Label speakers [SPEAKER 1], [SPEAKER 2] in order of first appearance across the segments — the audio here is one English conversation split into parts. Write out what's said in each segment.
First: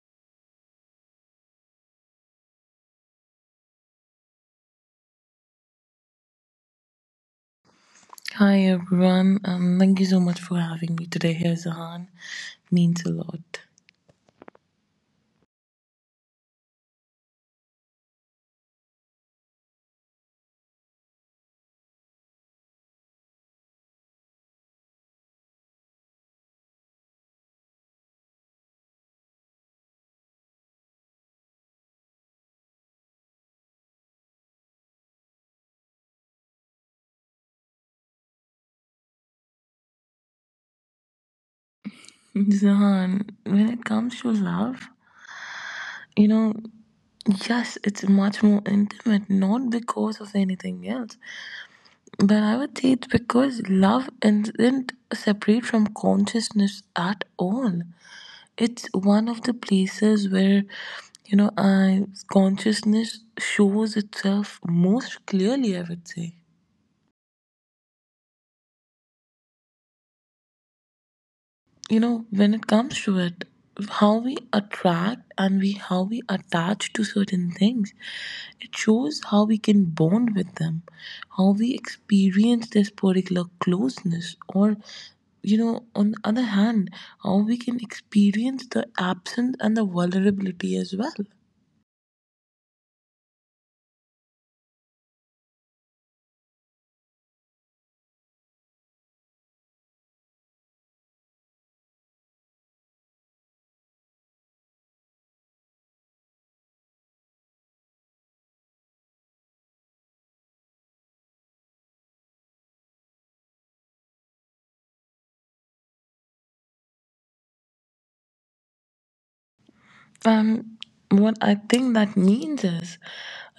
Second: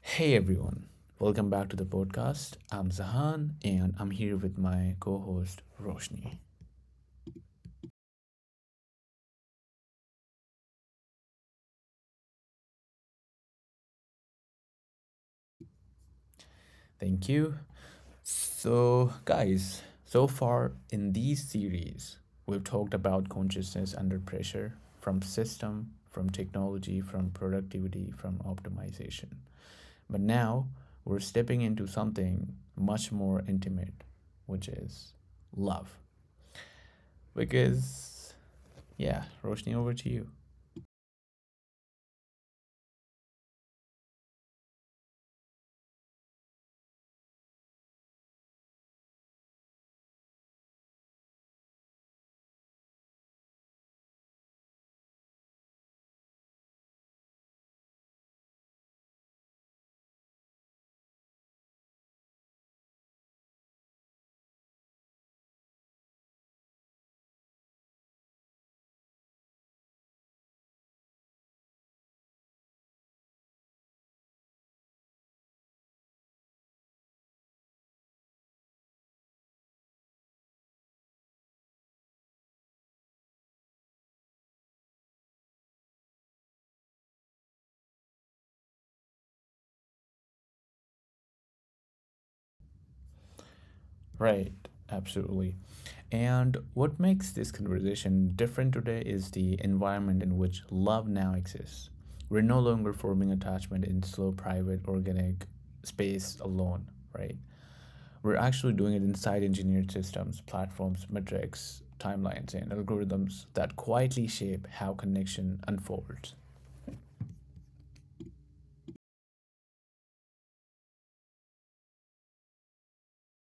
[SPEAKER 1] Hey everyone, welcome back to the podcast. I'm Zahan and I'm here with my co host Roshni.
[SPEAKER 2] Hi everyone. Thank you so much for having me today here, Zahan. Means a lot.
[SPEAKER 1] Thank you. So, guys, so far in these series, we've talked about consciousness under pressure from system, from technology, from productivity, from optimization. But now we're stepping into something much more intimate, which is love. Because yeah, Roshni, over to you.
[SPEAKER 2] Zahan, when it comes to love, you know, yes, it's much more intimate, not because of anything else, but I would say it's because love isn't separate from consciousness at all. It's one of the places where, I consciousness shows itself most clearly, I would say. When it comes to it, how we attract and we how we attach to certain things, it shows how we can bond with them, how we experience this particular closeness or, on the other hand, how we can experience the absence and the vulnerability as well.
[SPEAKER 1] Right, absolutely. And what makes this conversation different today is the environment in which love now exists. We're no longer forming attachment in slow, private, organic space alone, right? We're actually doing it inside engineered systems, platforms, metrics, timelines, and algorithms that quietly shape how connection unfolds.
[SPEAKER 2] um, what I think that means is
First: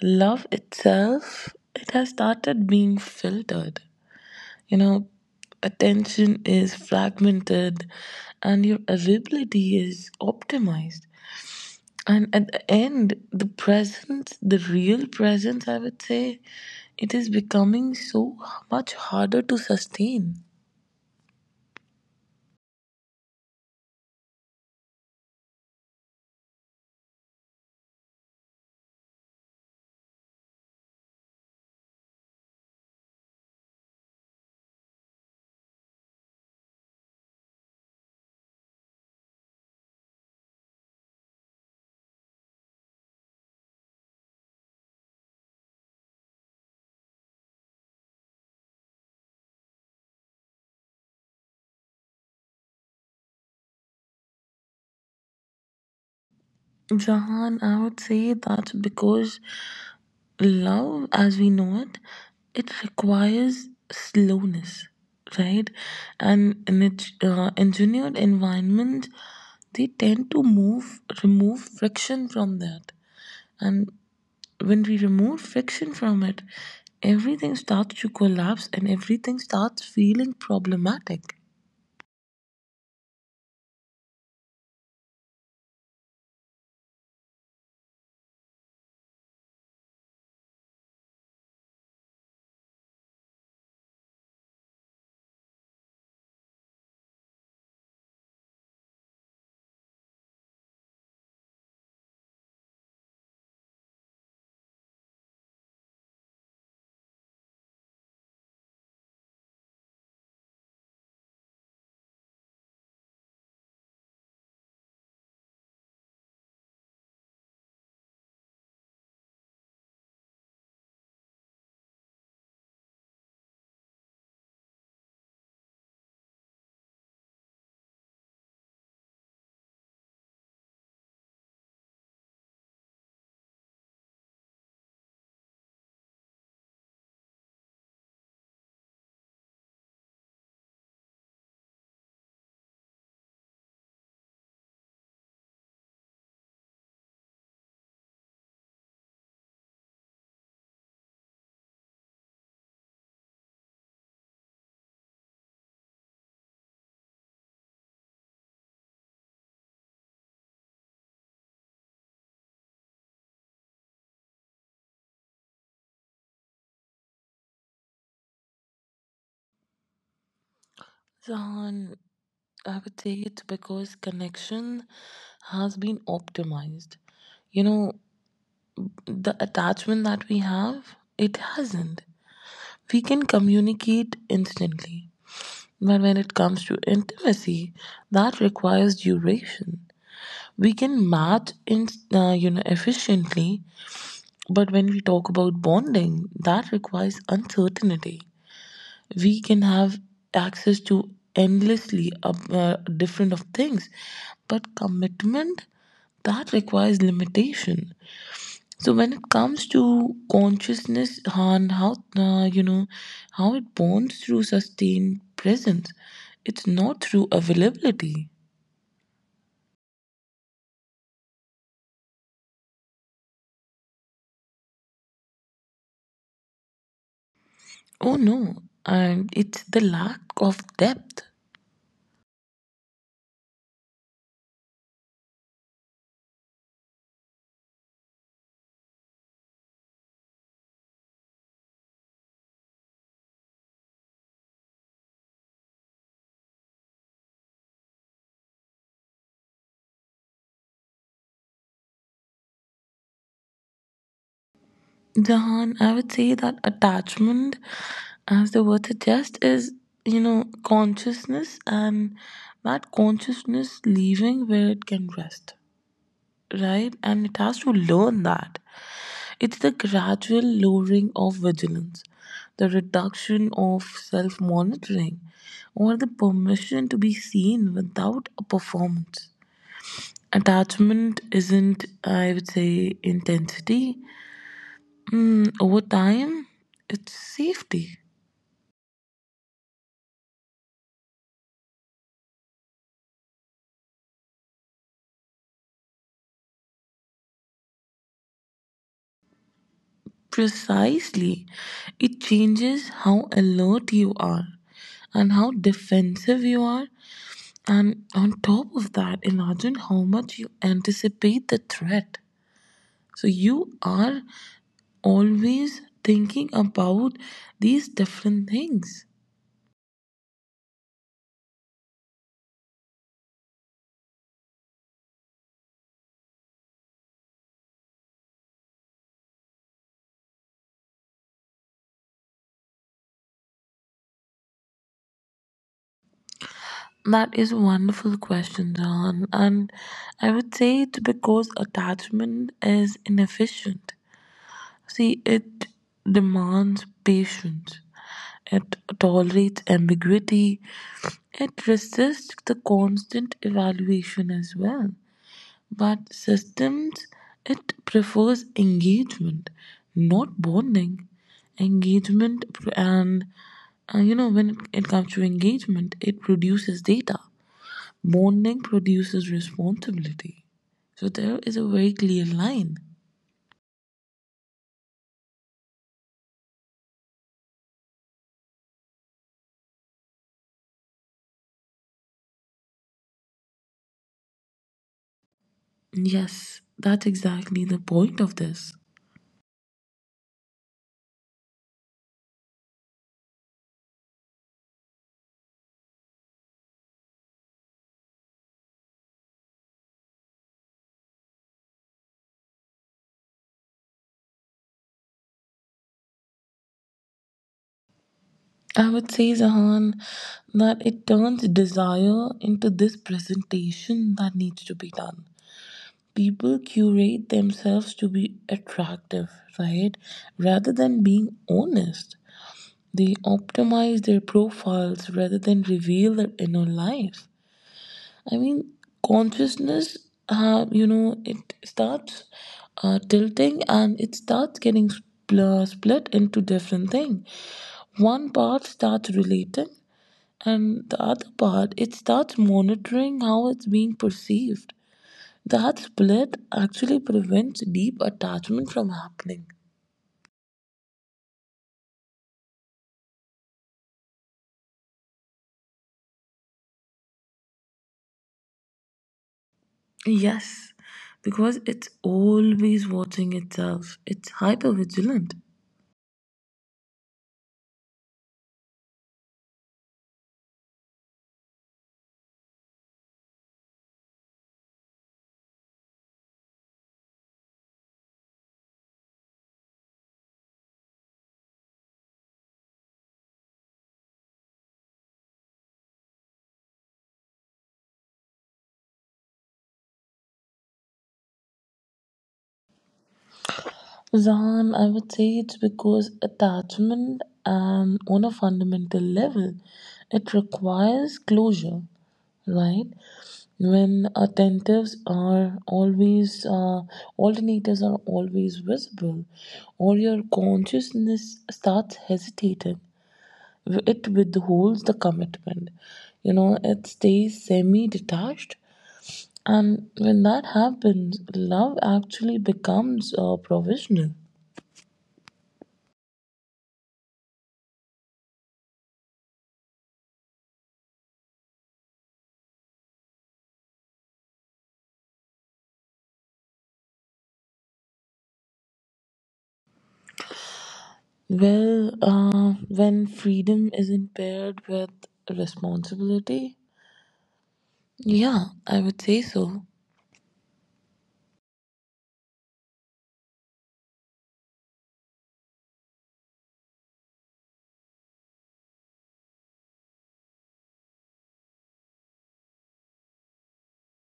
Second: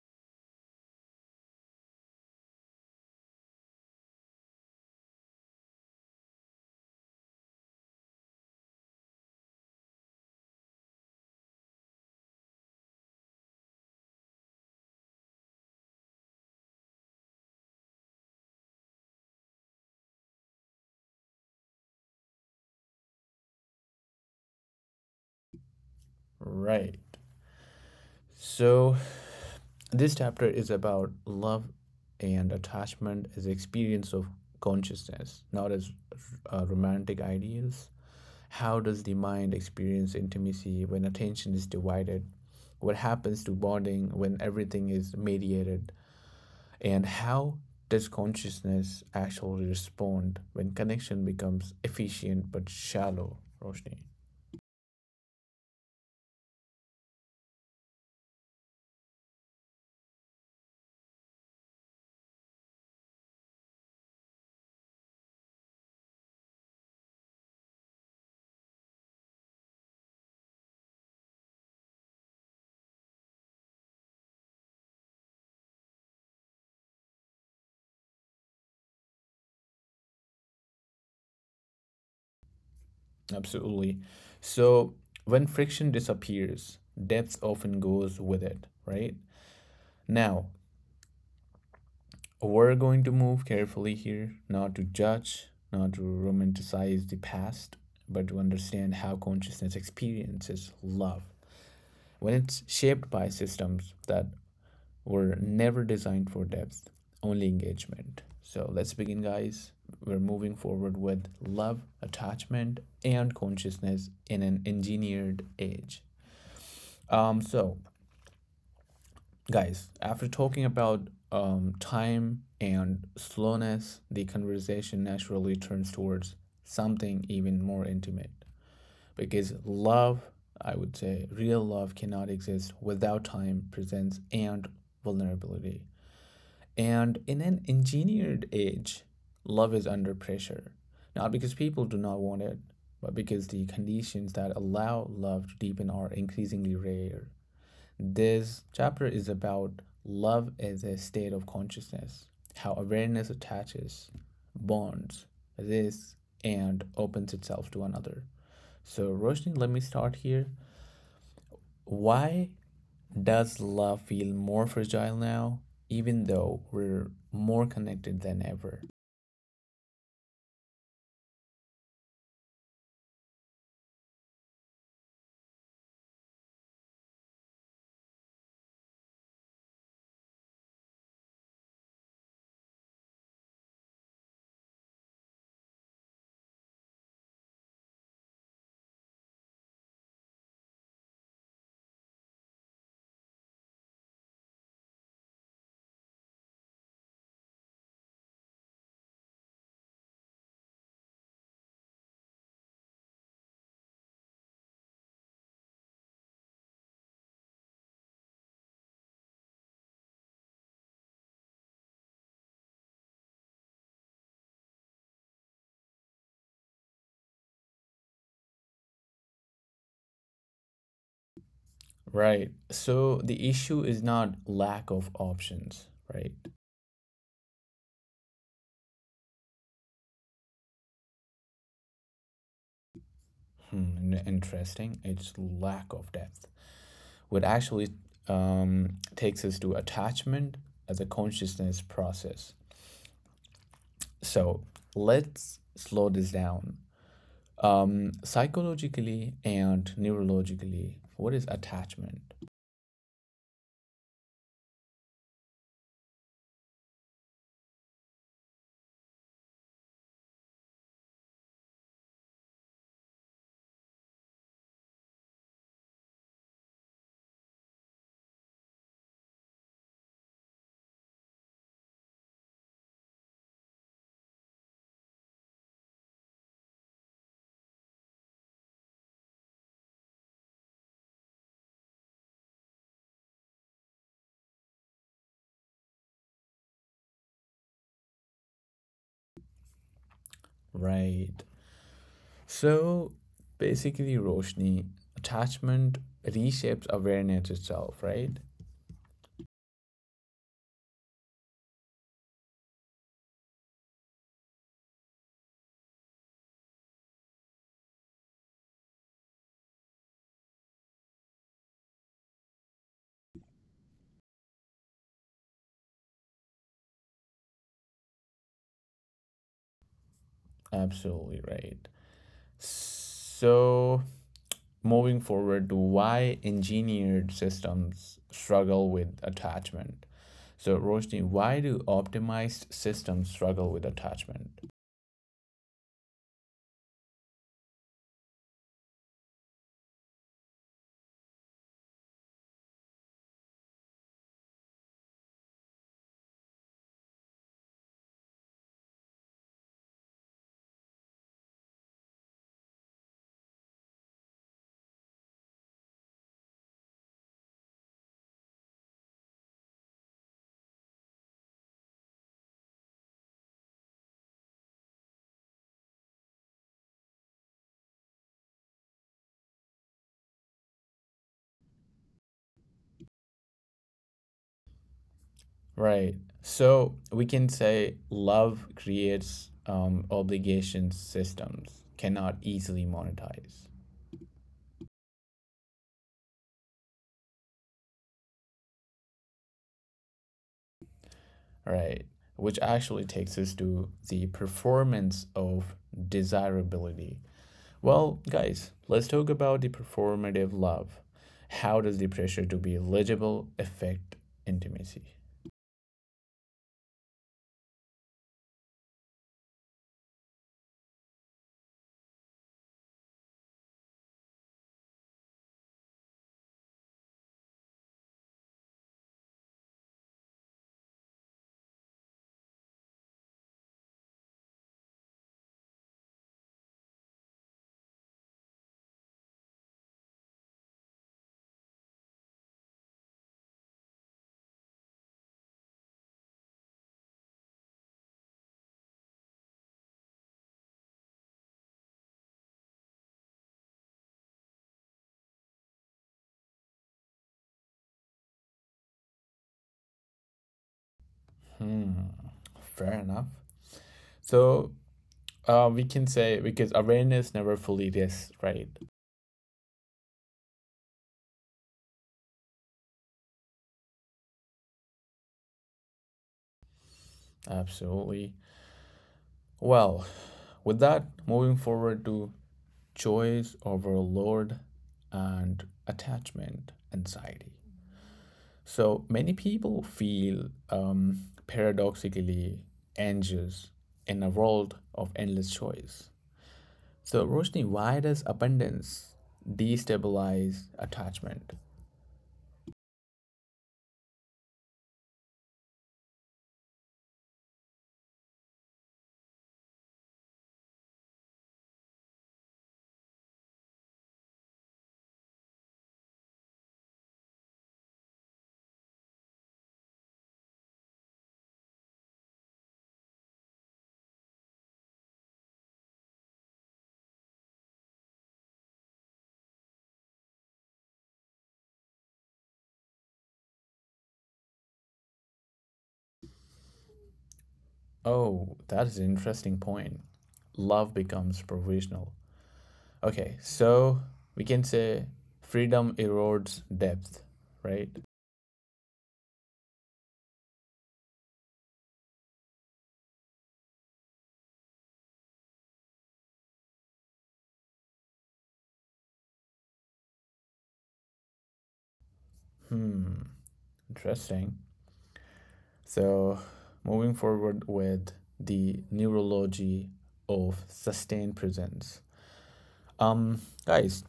[SPEAKER 2] love itself, it has started being filtered. You know, attention is fragmented and your availability is optimized. And at the end, the presence, the real presence, I would say, it is becoming so much harder to sustain.
[SPEAKER 1] Right. So, this chapter is about love and attachment as experience of consciousness, not as romantic ideals. How does the mind experience intimacy when attention is divided? What happens to bonding when everything is mediated? And how does consciousness actually respond when connection becomes efficient but shallow, Roshni?
[SPEAKER 2] Jahan, I would say that's because love as we know it, it requires slowness, right? And in its engineered environment, they tend to move remove friction from that. And when we remove friction from it, everything starts to collapse and everything starts feeling problematic.
[SPEAKER 1] Absolutely. So, when friction disappears, depth often goes with it, right? Now, we're going to move carefully here, not to judge, not to romanticize the past, but to understand how consciousness experiences love when it's shaped by systems that were never designed for depth, only engagement. So let's begin, guys. We're moving forward with love, attachment, and consciousness in an engineered age. So guys, after talking about time and slowness, the conversation naturally turns towards something even more intimate. Because love, I would say, real love cannot exist without time, presence, and vulnerability. And in an engineered age, love is under pressure. Not because people do not want it, but because the conditions that allow love to deepen are increasingly rare. This chapter is about love as a state of consciousness, how awareness attaches, bonds, this, and opens itself to another. So, Roshni, let me start here. Why does love feel more fragile now, even though we're more connected than ever?
[SPEAKER 2] Zahan, I would say it's because connection has been optimized. You know, the attachment that we have, it hasn't. We can communicate instantly. But when it comes to intimacy, that requires duration. We can match in, you know, efficiently, but when we talk about bonding, that requires uncertainty. We can have access to endlessly different of things, but commitment, that requires limitation. So when it comes to consciousness and how, you know, how it bonds through sustained presence, it's not through availability.
[SPEAKER 1] Right. So, the issue is not lack of options, right?
[SPEAKER 2] Oh no, and it's the lack of depth.
[SPEAKER 1] Hmm, interesting. It's lack of depth. What actually takes us to attachment as a consciousness process. So let's slow this down. Psychologically and neurologically, what is attachment?
[SPEAKER 2] Jahan, I would say that attachment, as the word suggests, is, you know, consciousness and that consciousness leaving where it can rest, right? And it has to learn that. It's the gradual lowering of vigilance, the reduction of self monitoring, or the permission to be seen without a performance. Attachment isn't, I would say, intensity. Mm, over time, it's safety.
[SPEAKER 1] Right. So basically, Roshni, attachment reshapes awareness itself, right?
[SPEAKER 2] Precisely. It changes how alert you are and how defensive you are. And on top of that, imagine how much you anticipate the threat. So you are always thinking about these different things.
[SPEAKER 1] Absolutely right. So, moving forward to why engineered systems struggle with attachment. So, Roshni, why do optimized systems struggle with attachment?
[SPEAKER 2] That is a wonderful question, John. And I would say it's because attachment is inefficient. See, it demands patience, it tolerates ambiguity, it resists the constant evaluation as well. But systems, it prefers engagement, not bonding. And you know, when it comes to engagement, it produces data. Bonding produces responsibility. So there is a very clear line.
[SPEAKER 1] Right. So, we can say love creates obligation systems, cannot easily monetize.
[SPEAKER 2] Yes, that's exactly the point of this.
[SPEAKER 1] Right. Which actually takes us to the performance of desirability. Well, guys, let's talk about the performative love. How does the pressure to be eligible affect intimacy?
[SPEAKER 2] I would say, Zahan, that it turns desire into this presentation that needs to be done. People curate themselves to be attractive, right? Rather than being honest, they optimize their profiles rather than reveal their inner life. I mean, consciousness, you know, it starts tilting and it starts getting split into different things. One part starts relating, and the other part it starts monitoring how it's being perceived. That split actually prevents deep attachment from happening.
[SPEAKER 1] Hmm, fair enough. So, we can say because awareness never fully rests, right?
[SPEAKER 2] Yes, because it's always watching itself. It's hypervigilant.
[SPEAKER 1] Absolutely. Well, with that, moving forward to choice over load and attachment anxiety. So many people feel paradoxically anxious in a world of endless choice. So, Roshni, why does abundance destabilize attachment?
[SPEAKER 2] Zan, I would say it's because attachment, and on a fundamental level, it requires closure, right? When alternatives are always visible, or your consciousness starts hesitating, it withholds the commitment. You know, it stays semi detached, and when that happens love actually becomes provisional.
[SPEAKER 1] Oh, that is an interesting point. Love becomes provisional. Okay, so we can say freedom erodes depth, right?
[SPEAKER 2] Well, when freedom is impaired with responsibility, yeah, I would say so.
[SPEAKER 1] Hmm, interesting. So, moving forward with the neurology of sustained presence. Um, guys,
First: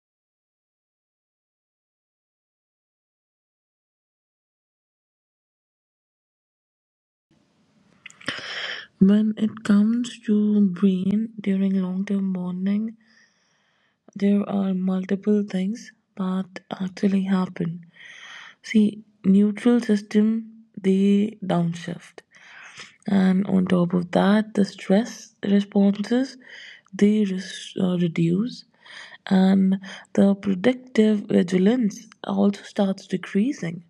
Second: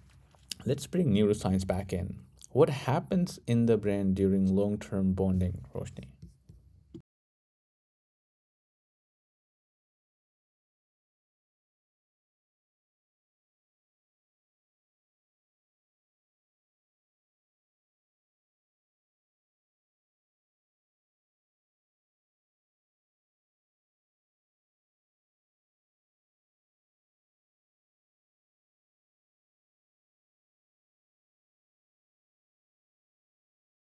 [SPEAKER 1] let's bring neuroscience back in. What happens in the brain during long-term bonding, Roshni?
[SPEAKER 2] When it comes to brain during long term bonding, there are multiple things that actually happen. See, neutral system, they downshift, and on top of that the stress responses, they reduce, and the predictive vigilance also starts decreasing.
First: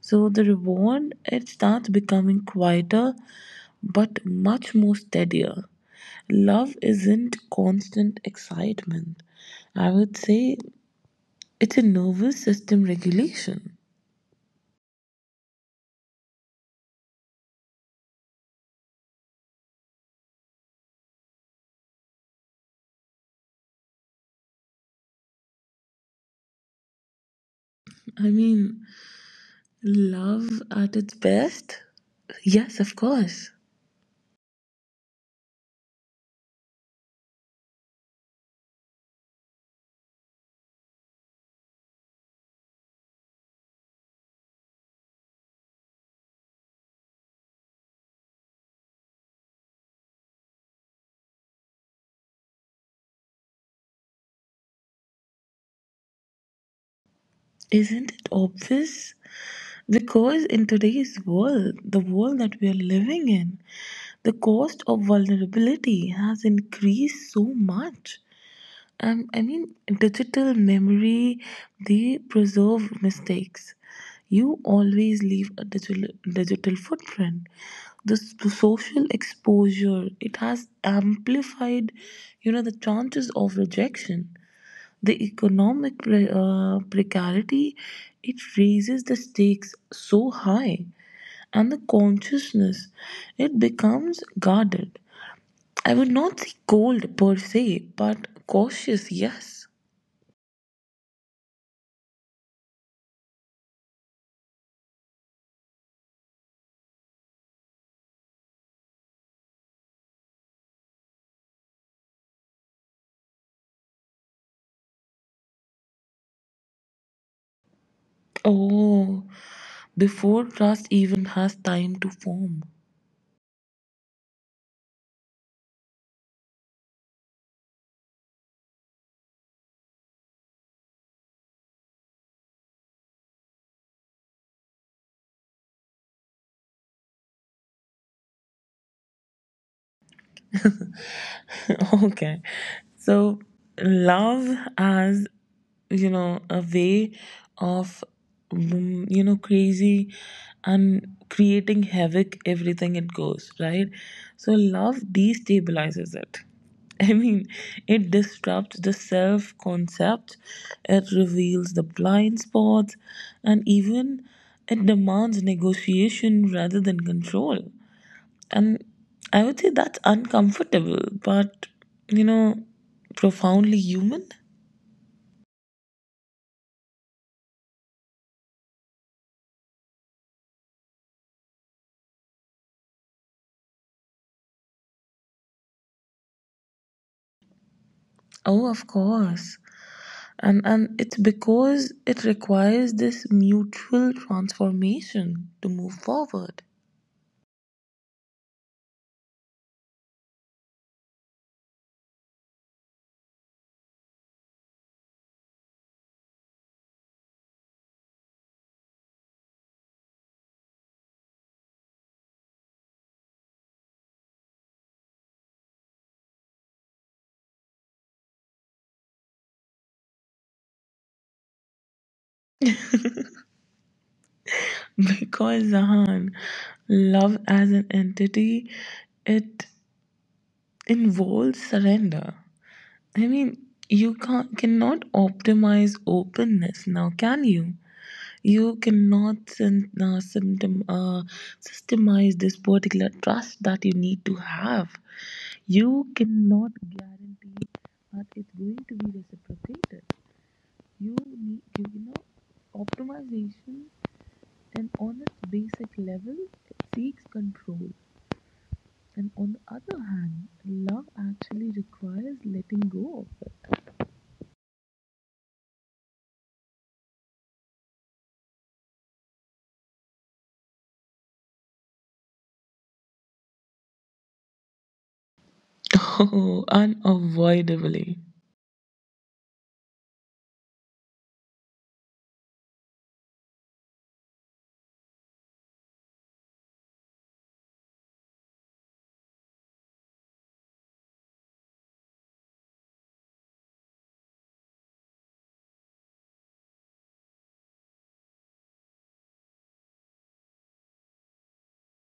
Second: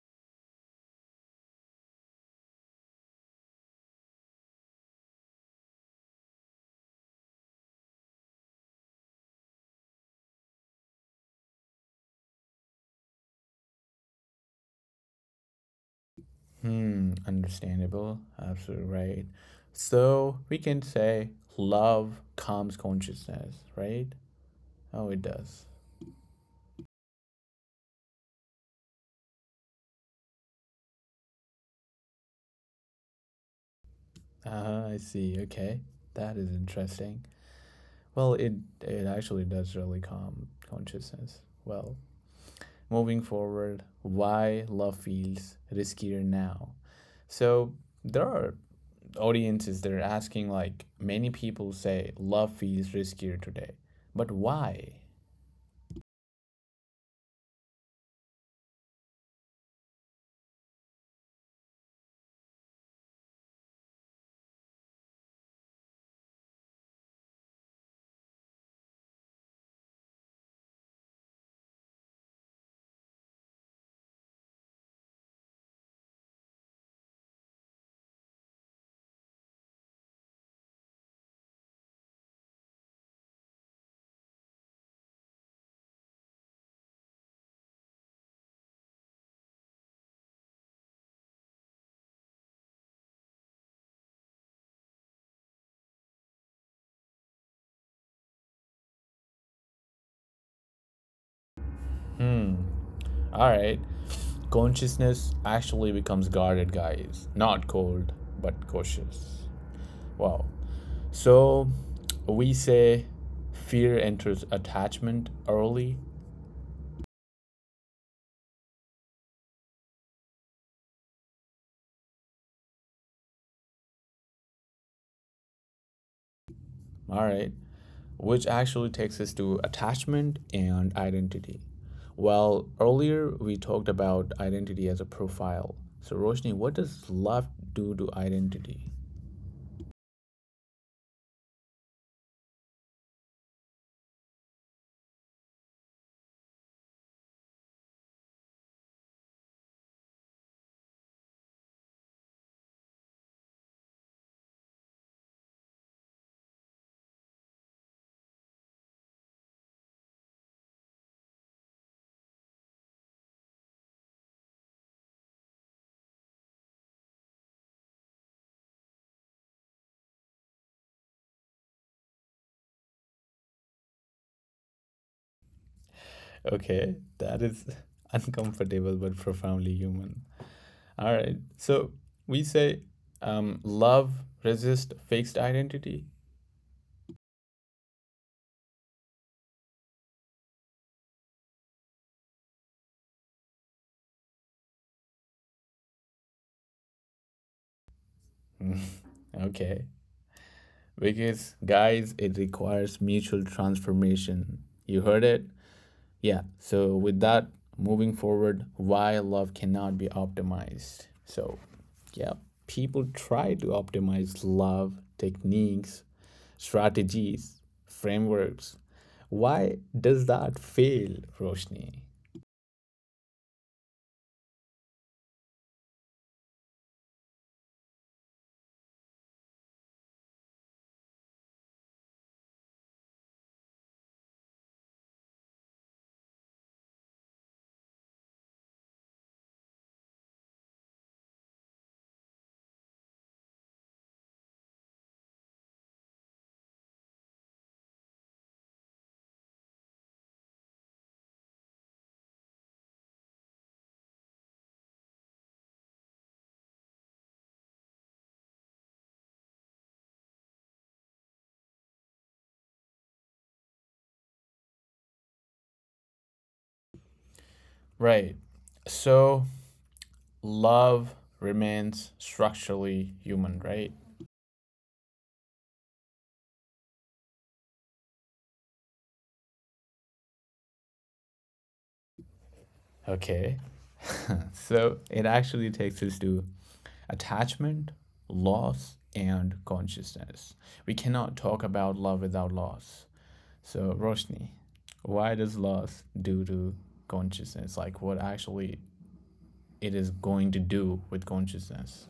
[SPEAKER 2] So the reward, it starts becoming quieter but much more steadier. Love isn't constant excitement, I would say. It's a nervous system regulation.
[SPEAKER 1] Hmm, understandable. Absolutely right. So we can say love calms consciousness, right? Oh, it does.
[SPEAKER 2] I mean, love at its best, yes, of course.
[SPEAKER 1] I see. Okay, that is interesting. Well, it actually does really calm consciousness. Well, moving forward, why love feels riskier now? So there are audiences that are asking like many people say love feels riskier today, but why?
[SPEAKER 2] Isn't it obvious? Because in today's world, the world that we are living in, the cost of vulnerability has increased so much. I mean, digital memory, they preserve mistakes. You always leave a digital footprint. The social exposure, it has amplified, you know, the chances of rejection. The economic precarity, it raises the stakes so high, and the consciousness, it becomes guarded. I would not say cold per se, but cautious, yes.
[SPEAKER 1] All right, consciousness actually becomes guarded, guys. Not cold, but cautious. Wow. So we say fear enters attachment early,
[SPEAKER 2] Oh, before trust even has time to form.
[SPEAKER 1] all right, which actually takes us to attachment and identity. Well, earlier we talked about identity as a profile. So, Roshni, what does love do to identity?
[SPEAKER 2] Okay. So, love as, you know, a way of, mm, you know, crazy and creating havoc everything it goes, right? So, love destabilizes it. I mean, it disrupts the self concept, it reveals the blind spots, and even it demands negotiation rather than control. And I would say that's uncomfortable, but, you know, profoundly human.
[SPEAKER 1] Okay, that is uncomfortable but profoundly human. All right, so we say love resists fixed identity.
[SPEAKER 2] Oh, of course. And it's because it requires this mutual transformation to move forward.
[SPEAKER 1] Okay, because, guys, it requires mutual transformation. You heard it? Yeah. So, with that, moving forward, why love cannot be optimized. So, yeah, people try to optimize love, techniques, strategies, frameworks. Why does that fail, Roshni?
[SPEAKER 2] Because Zahan, love as an entity, it involves surrender. I mean, you can't cannot optimize openness now, can you? You cannot systemize this particular trust that you need to have. You cannot guarantee that it's going to be reciprocated. You need, you know, optimization, and on its basic level seeks control. And on the other hand, love actually requires letting go of it.
[SPEAKER 1] Right. So, love remains structurally human, right?
[SPEAKER 2] Oh, unavoidably.
[SPEAKER 1] Okay. So it actually takes us to attachment, loss, and consciousness. We cannot talk about love without loss. So, Roshni, why does loss do to consciousness? Like, what actually it is going to do with consciousness?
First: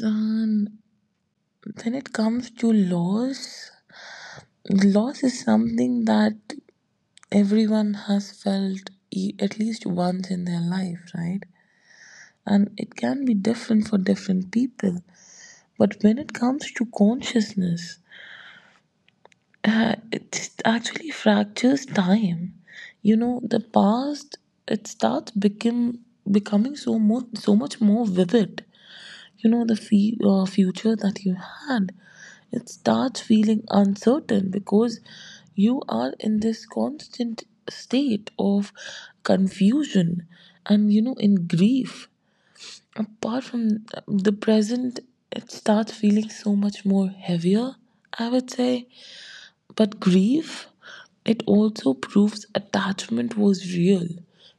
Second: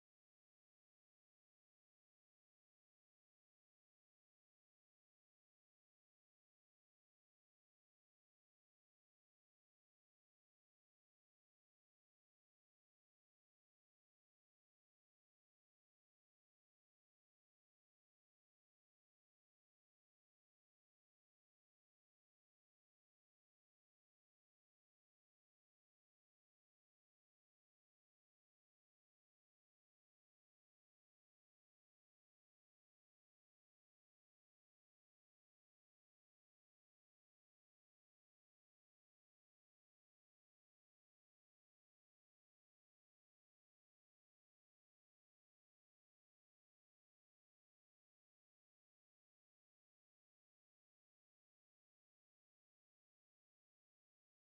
[SPEAKER 2] Son, when it comes to loss, loss is something that everyone has felt at least once in their life, right? And it can be different for different people. But when it comes to consciousness, it actually fractures time. You know, the past, it starts become becoming so much more vivid. You know, the future that you had, it starts feeling uncertain because you are in this constant state of confusion. And you know, in grief, apart from the present, it starts feeling so much more heavier, I would say. But grief, it also proves attachment was real.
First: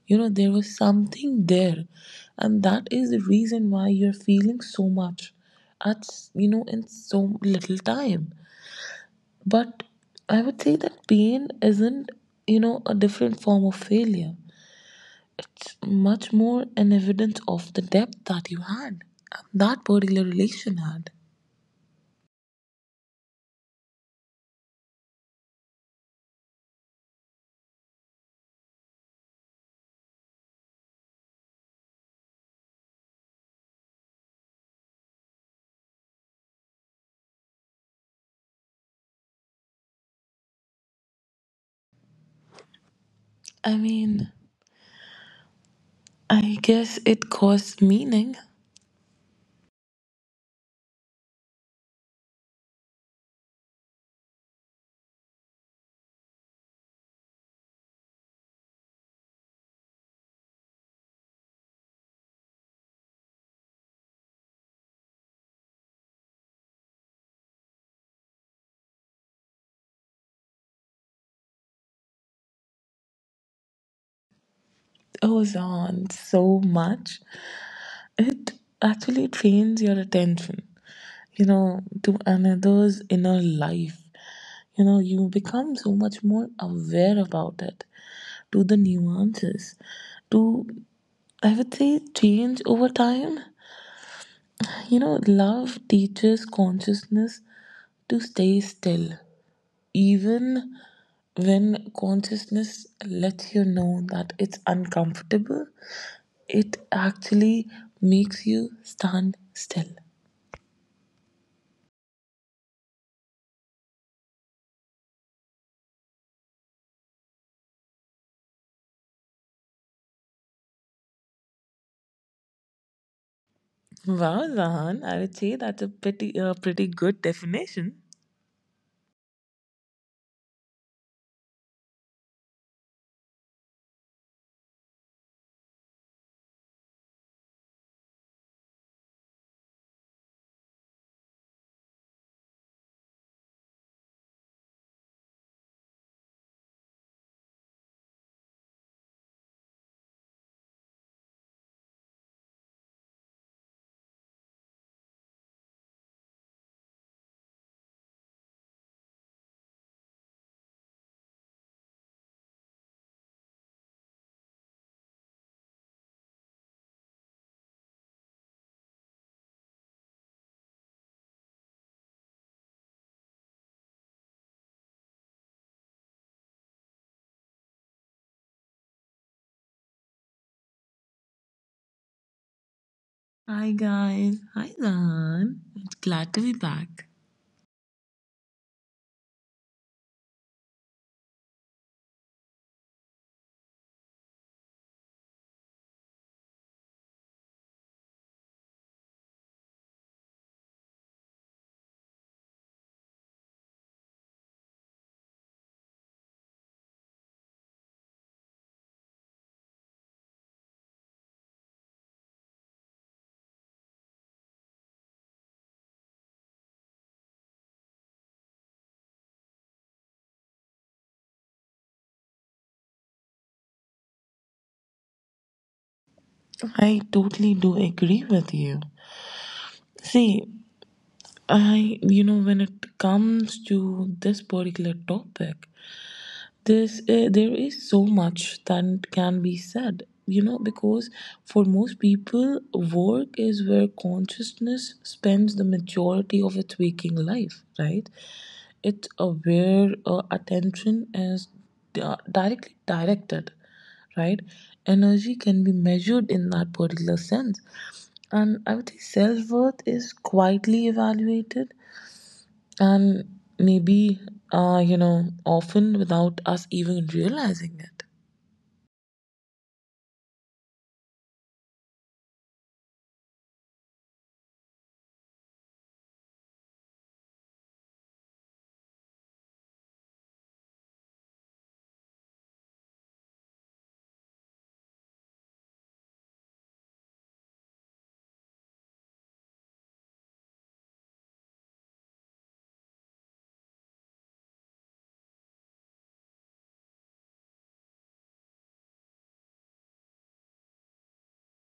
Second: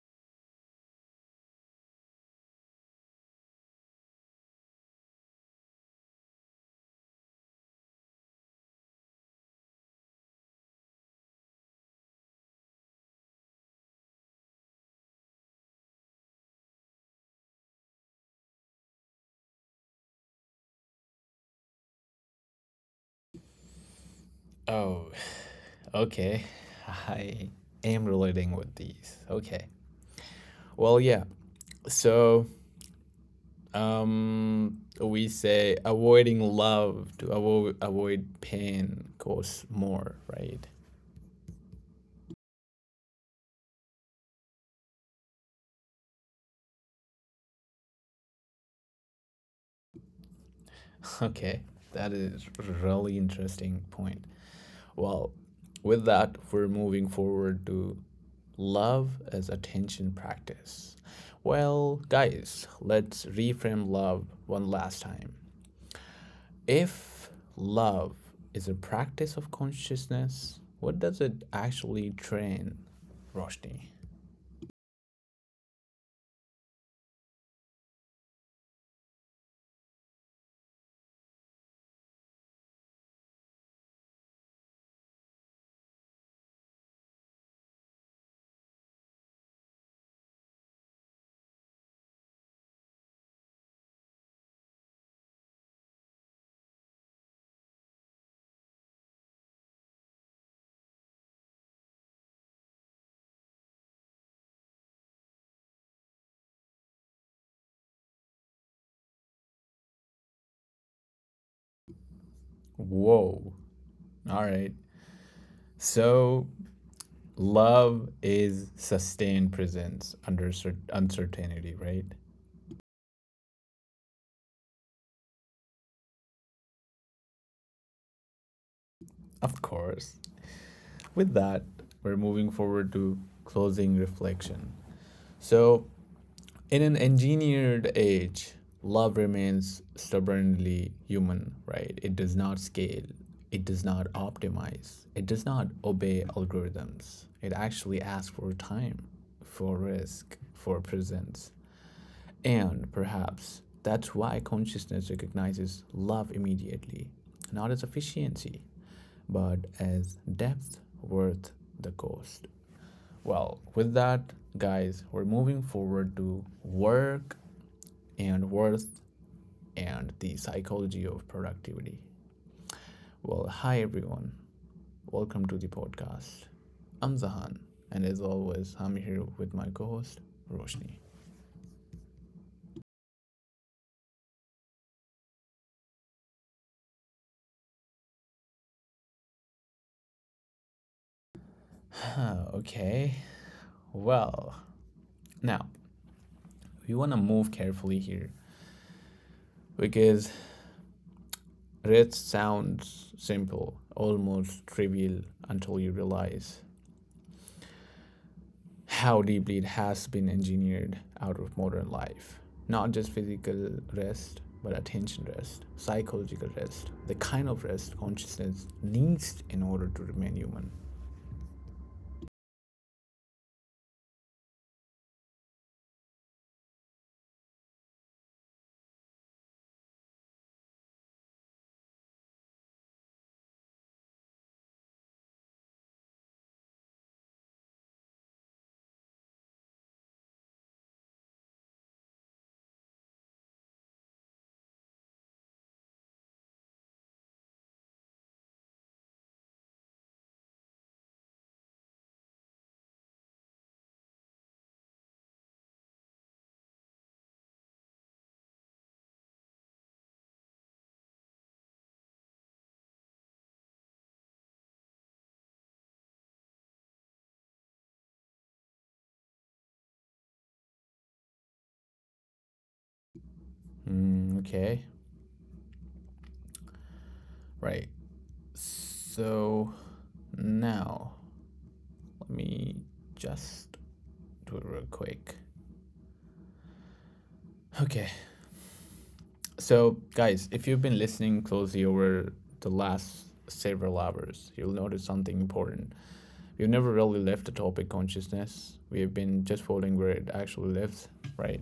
[SPEAKER 2] You know, there was something there. And that is the reason why you're feeling so much at, you know, in so little time. But I would say that pain isn't, you know, a different form of failure. It's much more an evidence of the depth that you had, and that particular relation had.
[SPEAKER 1] Oh, okay. I am relating with these. Okay. Well, yeah. So, we say avoiding love to avoid pain cause more, right?
[SPEAKER 2] I mean, I guess it caused meaning.
[SPEAKER 1] Okay, that is really interesting point. Well, with that, we're moving forward to love as attention practice. Well, guys, let's reframe love one last time. If love is a practice of consciousness, what does it actually train, Roshni?
[SPEAKER 2] Goes on so much, it actually trains your attention, you know, to another's inner life. You know, you become so much more aware about it, to the nuances, to, I would say, change over time. You know, love teaches consciousness to stay still, even when consciousness lets you know that it's uncomfortable. It actually makes you stand still.
[SPEAKER 1] Whoa, all right. So love is sustained presence under uncertainty, right?
[SPEAKER 2] Wow, Zahan, I would say that's a pretty, pretty good definition.
[SPEAKER 1] Of course. With that, we're moving forward to closing reflection. So, in an engineered age, love remains stubbornly human, right? It does not scale, it does not optimize, it does not obey algorithms. It actually asks for time, for risk, for presence. And perhaps that's why consciousness recognizes love immediately, not as efficiency, but as depth worth the cost. Well, with that, guys, we're moving forward to work and worth and the psychology of productivity. Well, hi everyone. Welcome to the podcast. I'm Zahan, and as always, I'm here with my co host, Roshni.
[SPEAKER 2] Hi guys, hi Zahan. It's glad to be back.
[SPEAKER 1] Okay, well, now we want to move carefully here because rest sounds simple, almost trivial until you realize how deeply it has been engineered out of modern life. Not just physical rest, but attention rest, psychological rest, the kind of rest consciousness needs in order to remain human.
[SPEAKER 2] I totally do agree with you. See, I you know, when it comes to this particular topic, This there is so much that can be said, you know, because for most people, work is where consciousness spends the majority of its waking life, right? It's where attention is directly directed, right? Energy can be measured in that particular sense, and I would say self worth is quietly evaluated, and maybe you know, often without us even realizing it.
[SPEAKER 1] Mm, okay, right. So now let me just do it real quick. Okay, so, guys, if you've been listening closely over the last several hours, you'll notice something important. We've never really left the topic consciousness. We have been just folding where it actually lives, right?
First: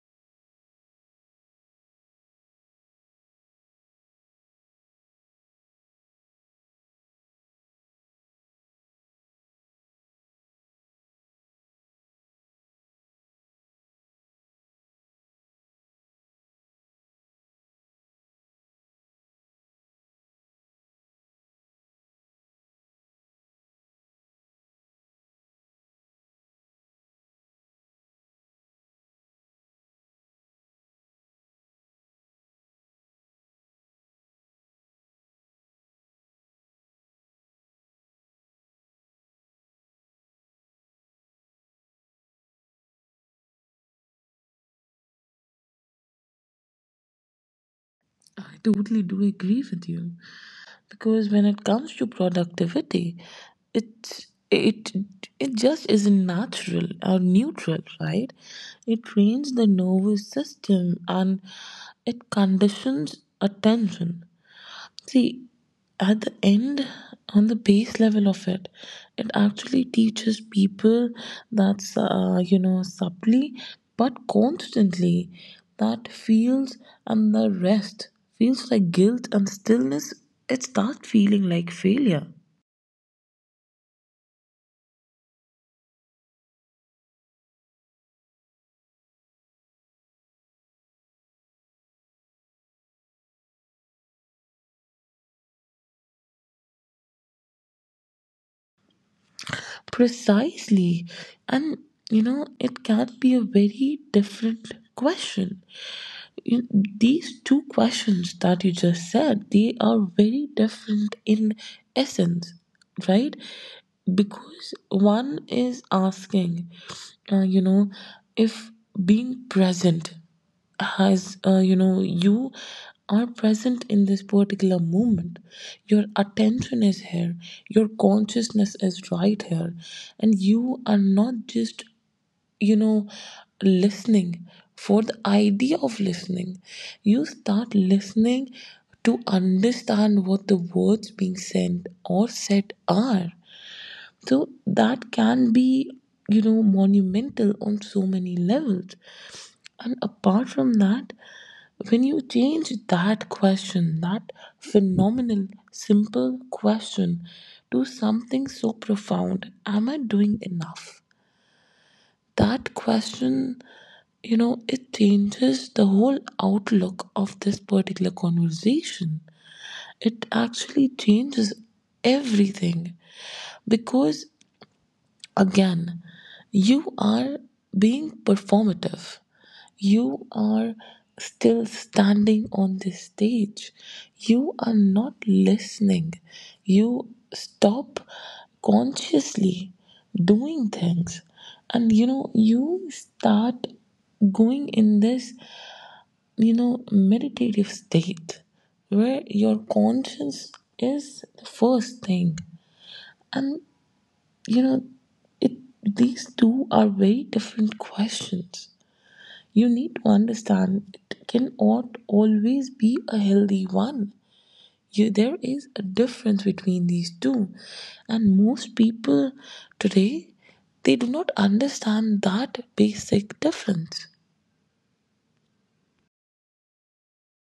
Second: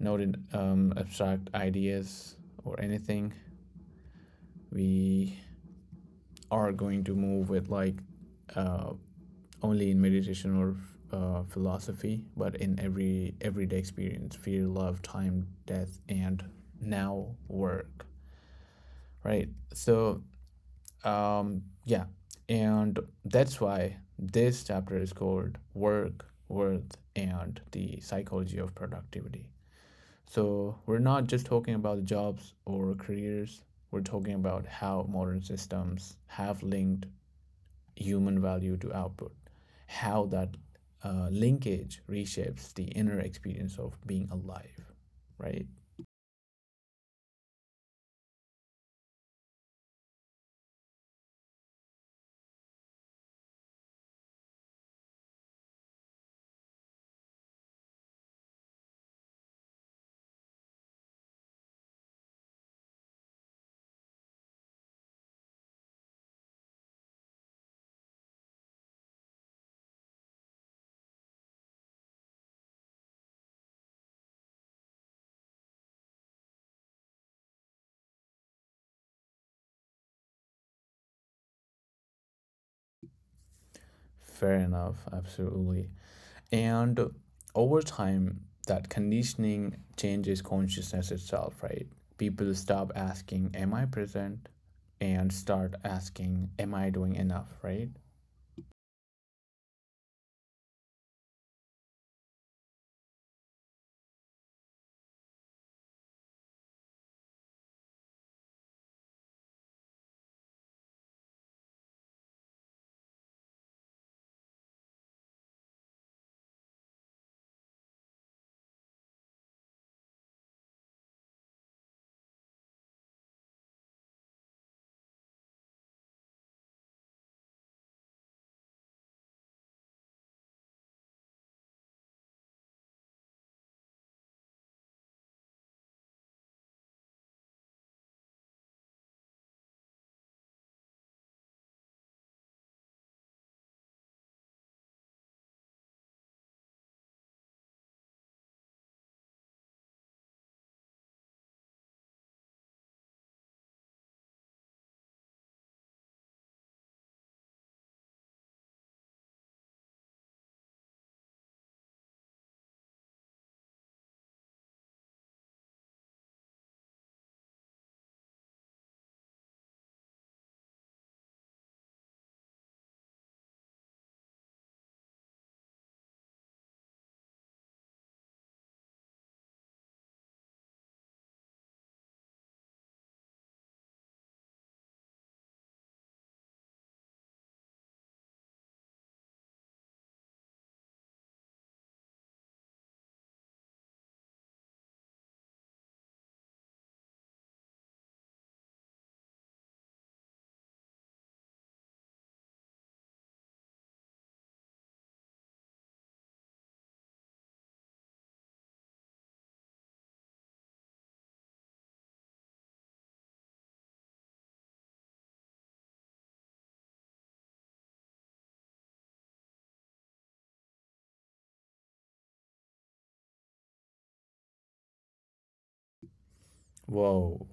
[SPEAKER 1] Not in abstract ideas or anything. We are going to move with like uh, only in meditation or philosophy, but in every everyday experience, fear, love, time, death, and now work, right? So yeah, and that's why this chapter is called Work, Worth, and the Psychology of Productivity. So, we're not just talking about jobs or careers, we're talking about how modern systems have linked human value to output, how that linkage reshapes the inner experience of being alive, right?
[SPEAKER 2] I totally do agree with you, because when it comes to productivity, it it it just isn't natural or neutral, right? It trains the nervous system, and it conditions attention. See, at the end, on the base level of it, it actually teaches people that, you know, subtly but constantly, that feels, and the rest feels like guilt, and stillness, it starts feeling like failure.
[SPEAKER 1] Fair enough, absolutely. And over time that conditioning changes consciousness itself, right? People stop asking am I present and start asking am I doing enough, right?
[SPEAKER 2] Precisely. And, you know, it can be a very different question. You, these two questions that you just said, they are very different in essence, right? Because one is asking, you know, if being present has, you know, you are present in this particular moment, your attention is here, your consciousness is right here, and you are not just, you know, listening for the idea of listening. You start listening to understand what the words being sent or said are. So that can be, you know, monumental on so many levels. And apart from that, when you change that question, that phenomenal simple question, to something so profound, am I doing enough, that question, you know, it changes the whole outlook of this particular conversation. It actually changes everything because, again, you are being performative. You are still standing on this stage. You are not listening. You stop consciously doing things. And you know, you start going in this, you know, meditative state where your conscience is the first thing. And you know, it, these two are very different questions. You need to understand it cannot always be a healthy one. You, there is a difference between these two, and most people today, they do not understand that basic difference.
[SPEAKER 1] Whoa,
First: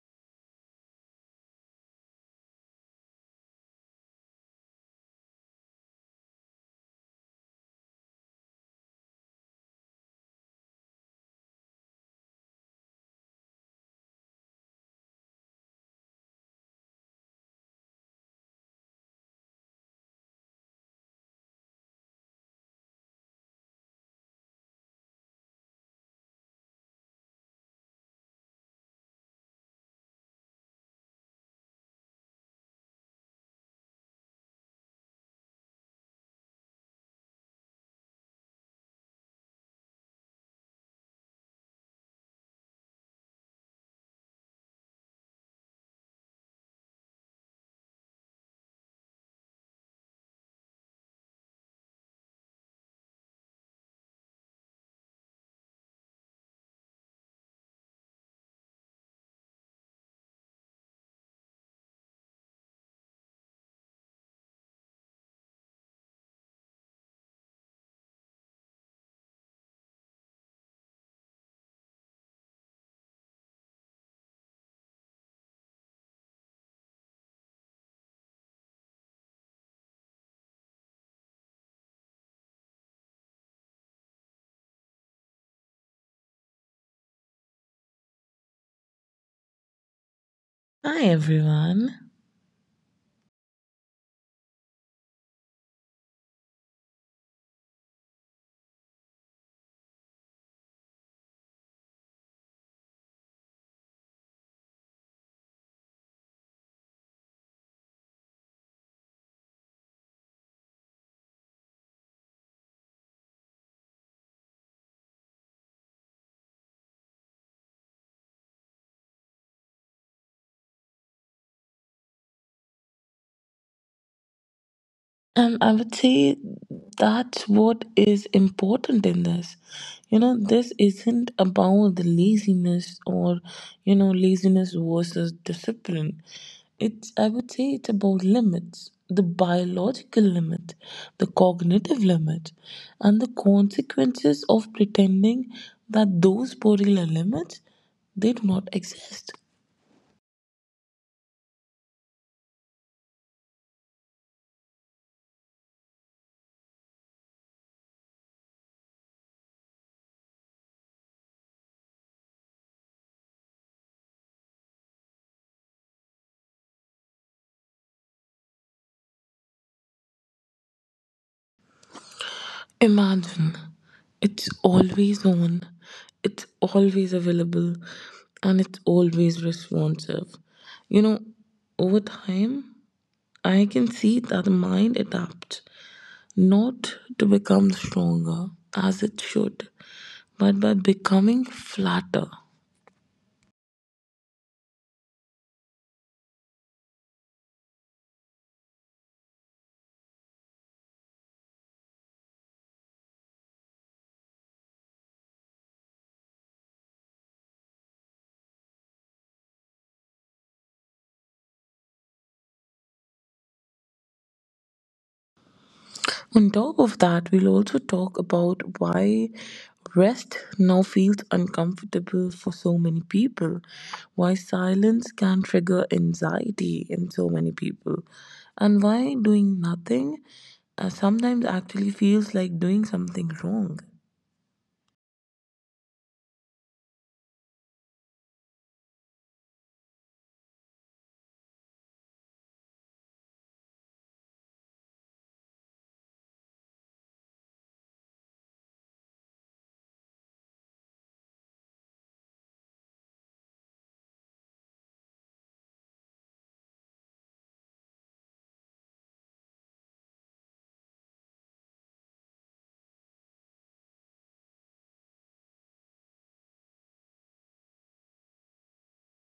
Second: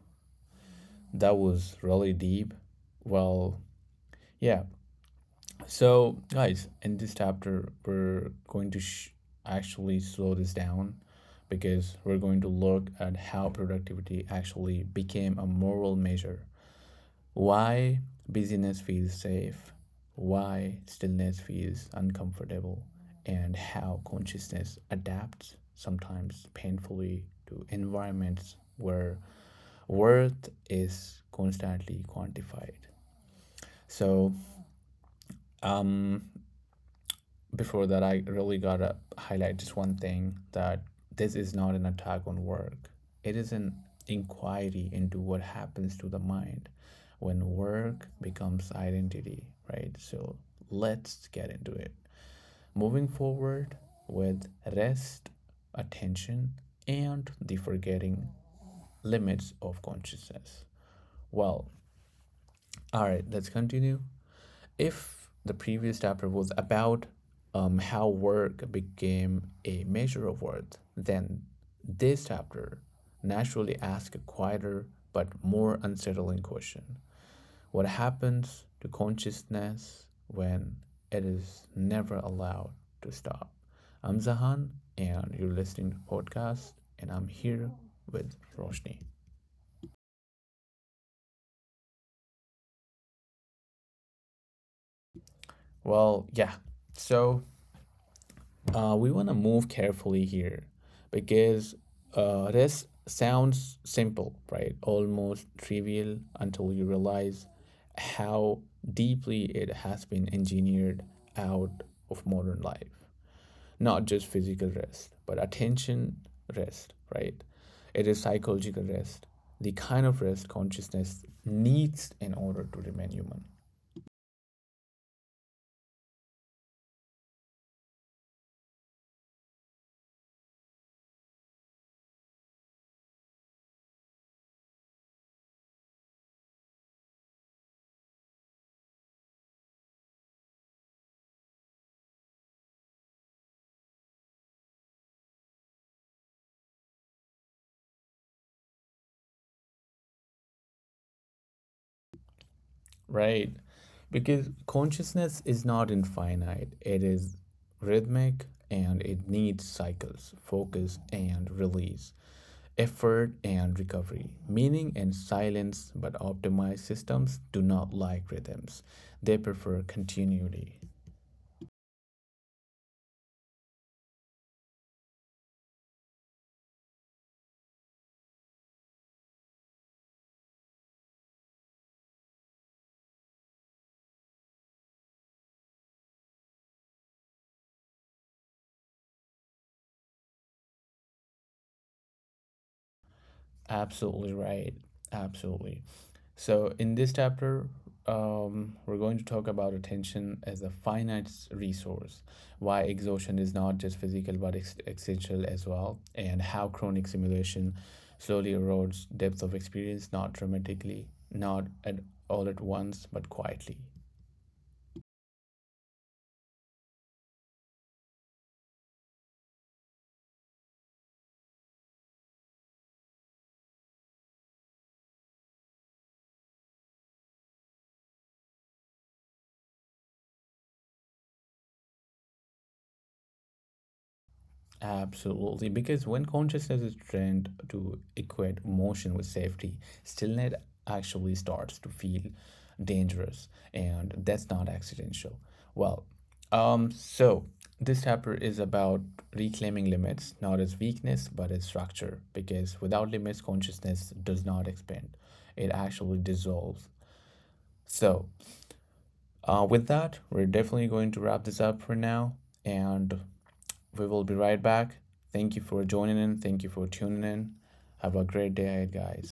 [SPEAKER 1] that was really deep. Well, yeah, so guys, in this chapter we're going to actually slow this down because we're going to look at how productivity actually became a moral measure. Why busyness feels safe, why stillness feels uncomfortable, and how consciousness adapts, sometimes painfully, to environments where worth is constantly quantified. So, um, before that, I really gotta highlight just one thing that this is not an attack on work. It is an inquiry into what happens to the mind when work becomes identity, right? So let's get into it. Moving forward with rest, attention, and the forgetting limits of consciousness. Well, all right, let's continue. If the previous chapter was about how work became a measure of worth, then this chapter naturally asks a quieter but more unsettling question. What happens to consciousness when it is never allowed to stop? I'm Zahan, and you're listening to the podcast, and I'm here with Roshni.
[SPEAKER 2] Hi everyone.
[SPEAKER 1] Well, yeah. So we want to move carefully here because this sounds simple, right? Almost trivial until you realize how deeply it has been engineered out of modern life. Not just physical rest, but attention rest, right? It is psychological rest, the kind of rest consciousness needs in order to remain human.
[SPEAKER 2] And I would say that's what is important in this. You know, this isn't about the laziness, or, you know, laziness versus discipline. It's, I would say, it's about limits, the biological limit, the cognitive limit, and the consequences of pretending that those particular limits, they do not exist.
[SPEAKER 1] Right. Because consciousness is not infinite, it is rhythmic and it needs cycles, focus and release, effort and recovery, meaning and silence. But optimized systems do not like rhythms, they prefer continuity.
[SPEAKER 2] Imagine it's always on, it's always available, and it's always responsive. You know, over time, I can see that the mind adapts not to become stronger as it should, but by becoming flatter.
[SPEAKER 1] Absolutely right. Absolutely. So, in this chapter, we're going to talk about attention as a finite resource, why exhaustion is not just physical but existential as well, and how chronic stimulation slowly erodes depth of experience, not dramatically, not at all at once, but quietly.
[SPEAKER 2] On top of that, we'll also talk about why rest now feels uncomfortable for so many people, why silence can trigger anxiety in so many people, and why doing nothing sometimes actually feels like doing something wrong.
[SPEAKER 1] Absolutely, because when consciousness is trained to equate motion with safety, stillness actually starts to feel dangerous, and that's not accidental. Well, so this chapter is about reclaiming limits, not as weakness, but as structure, because without limits, consciousness does not expand, it actually dissolves. So, with that, we're definitely going to wrap this up for now, and we will be right back. Thank you for joining in. Thank you for tuning in. Have a great day, ahead, guys.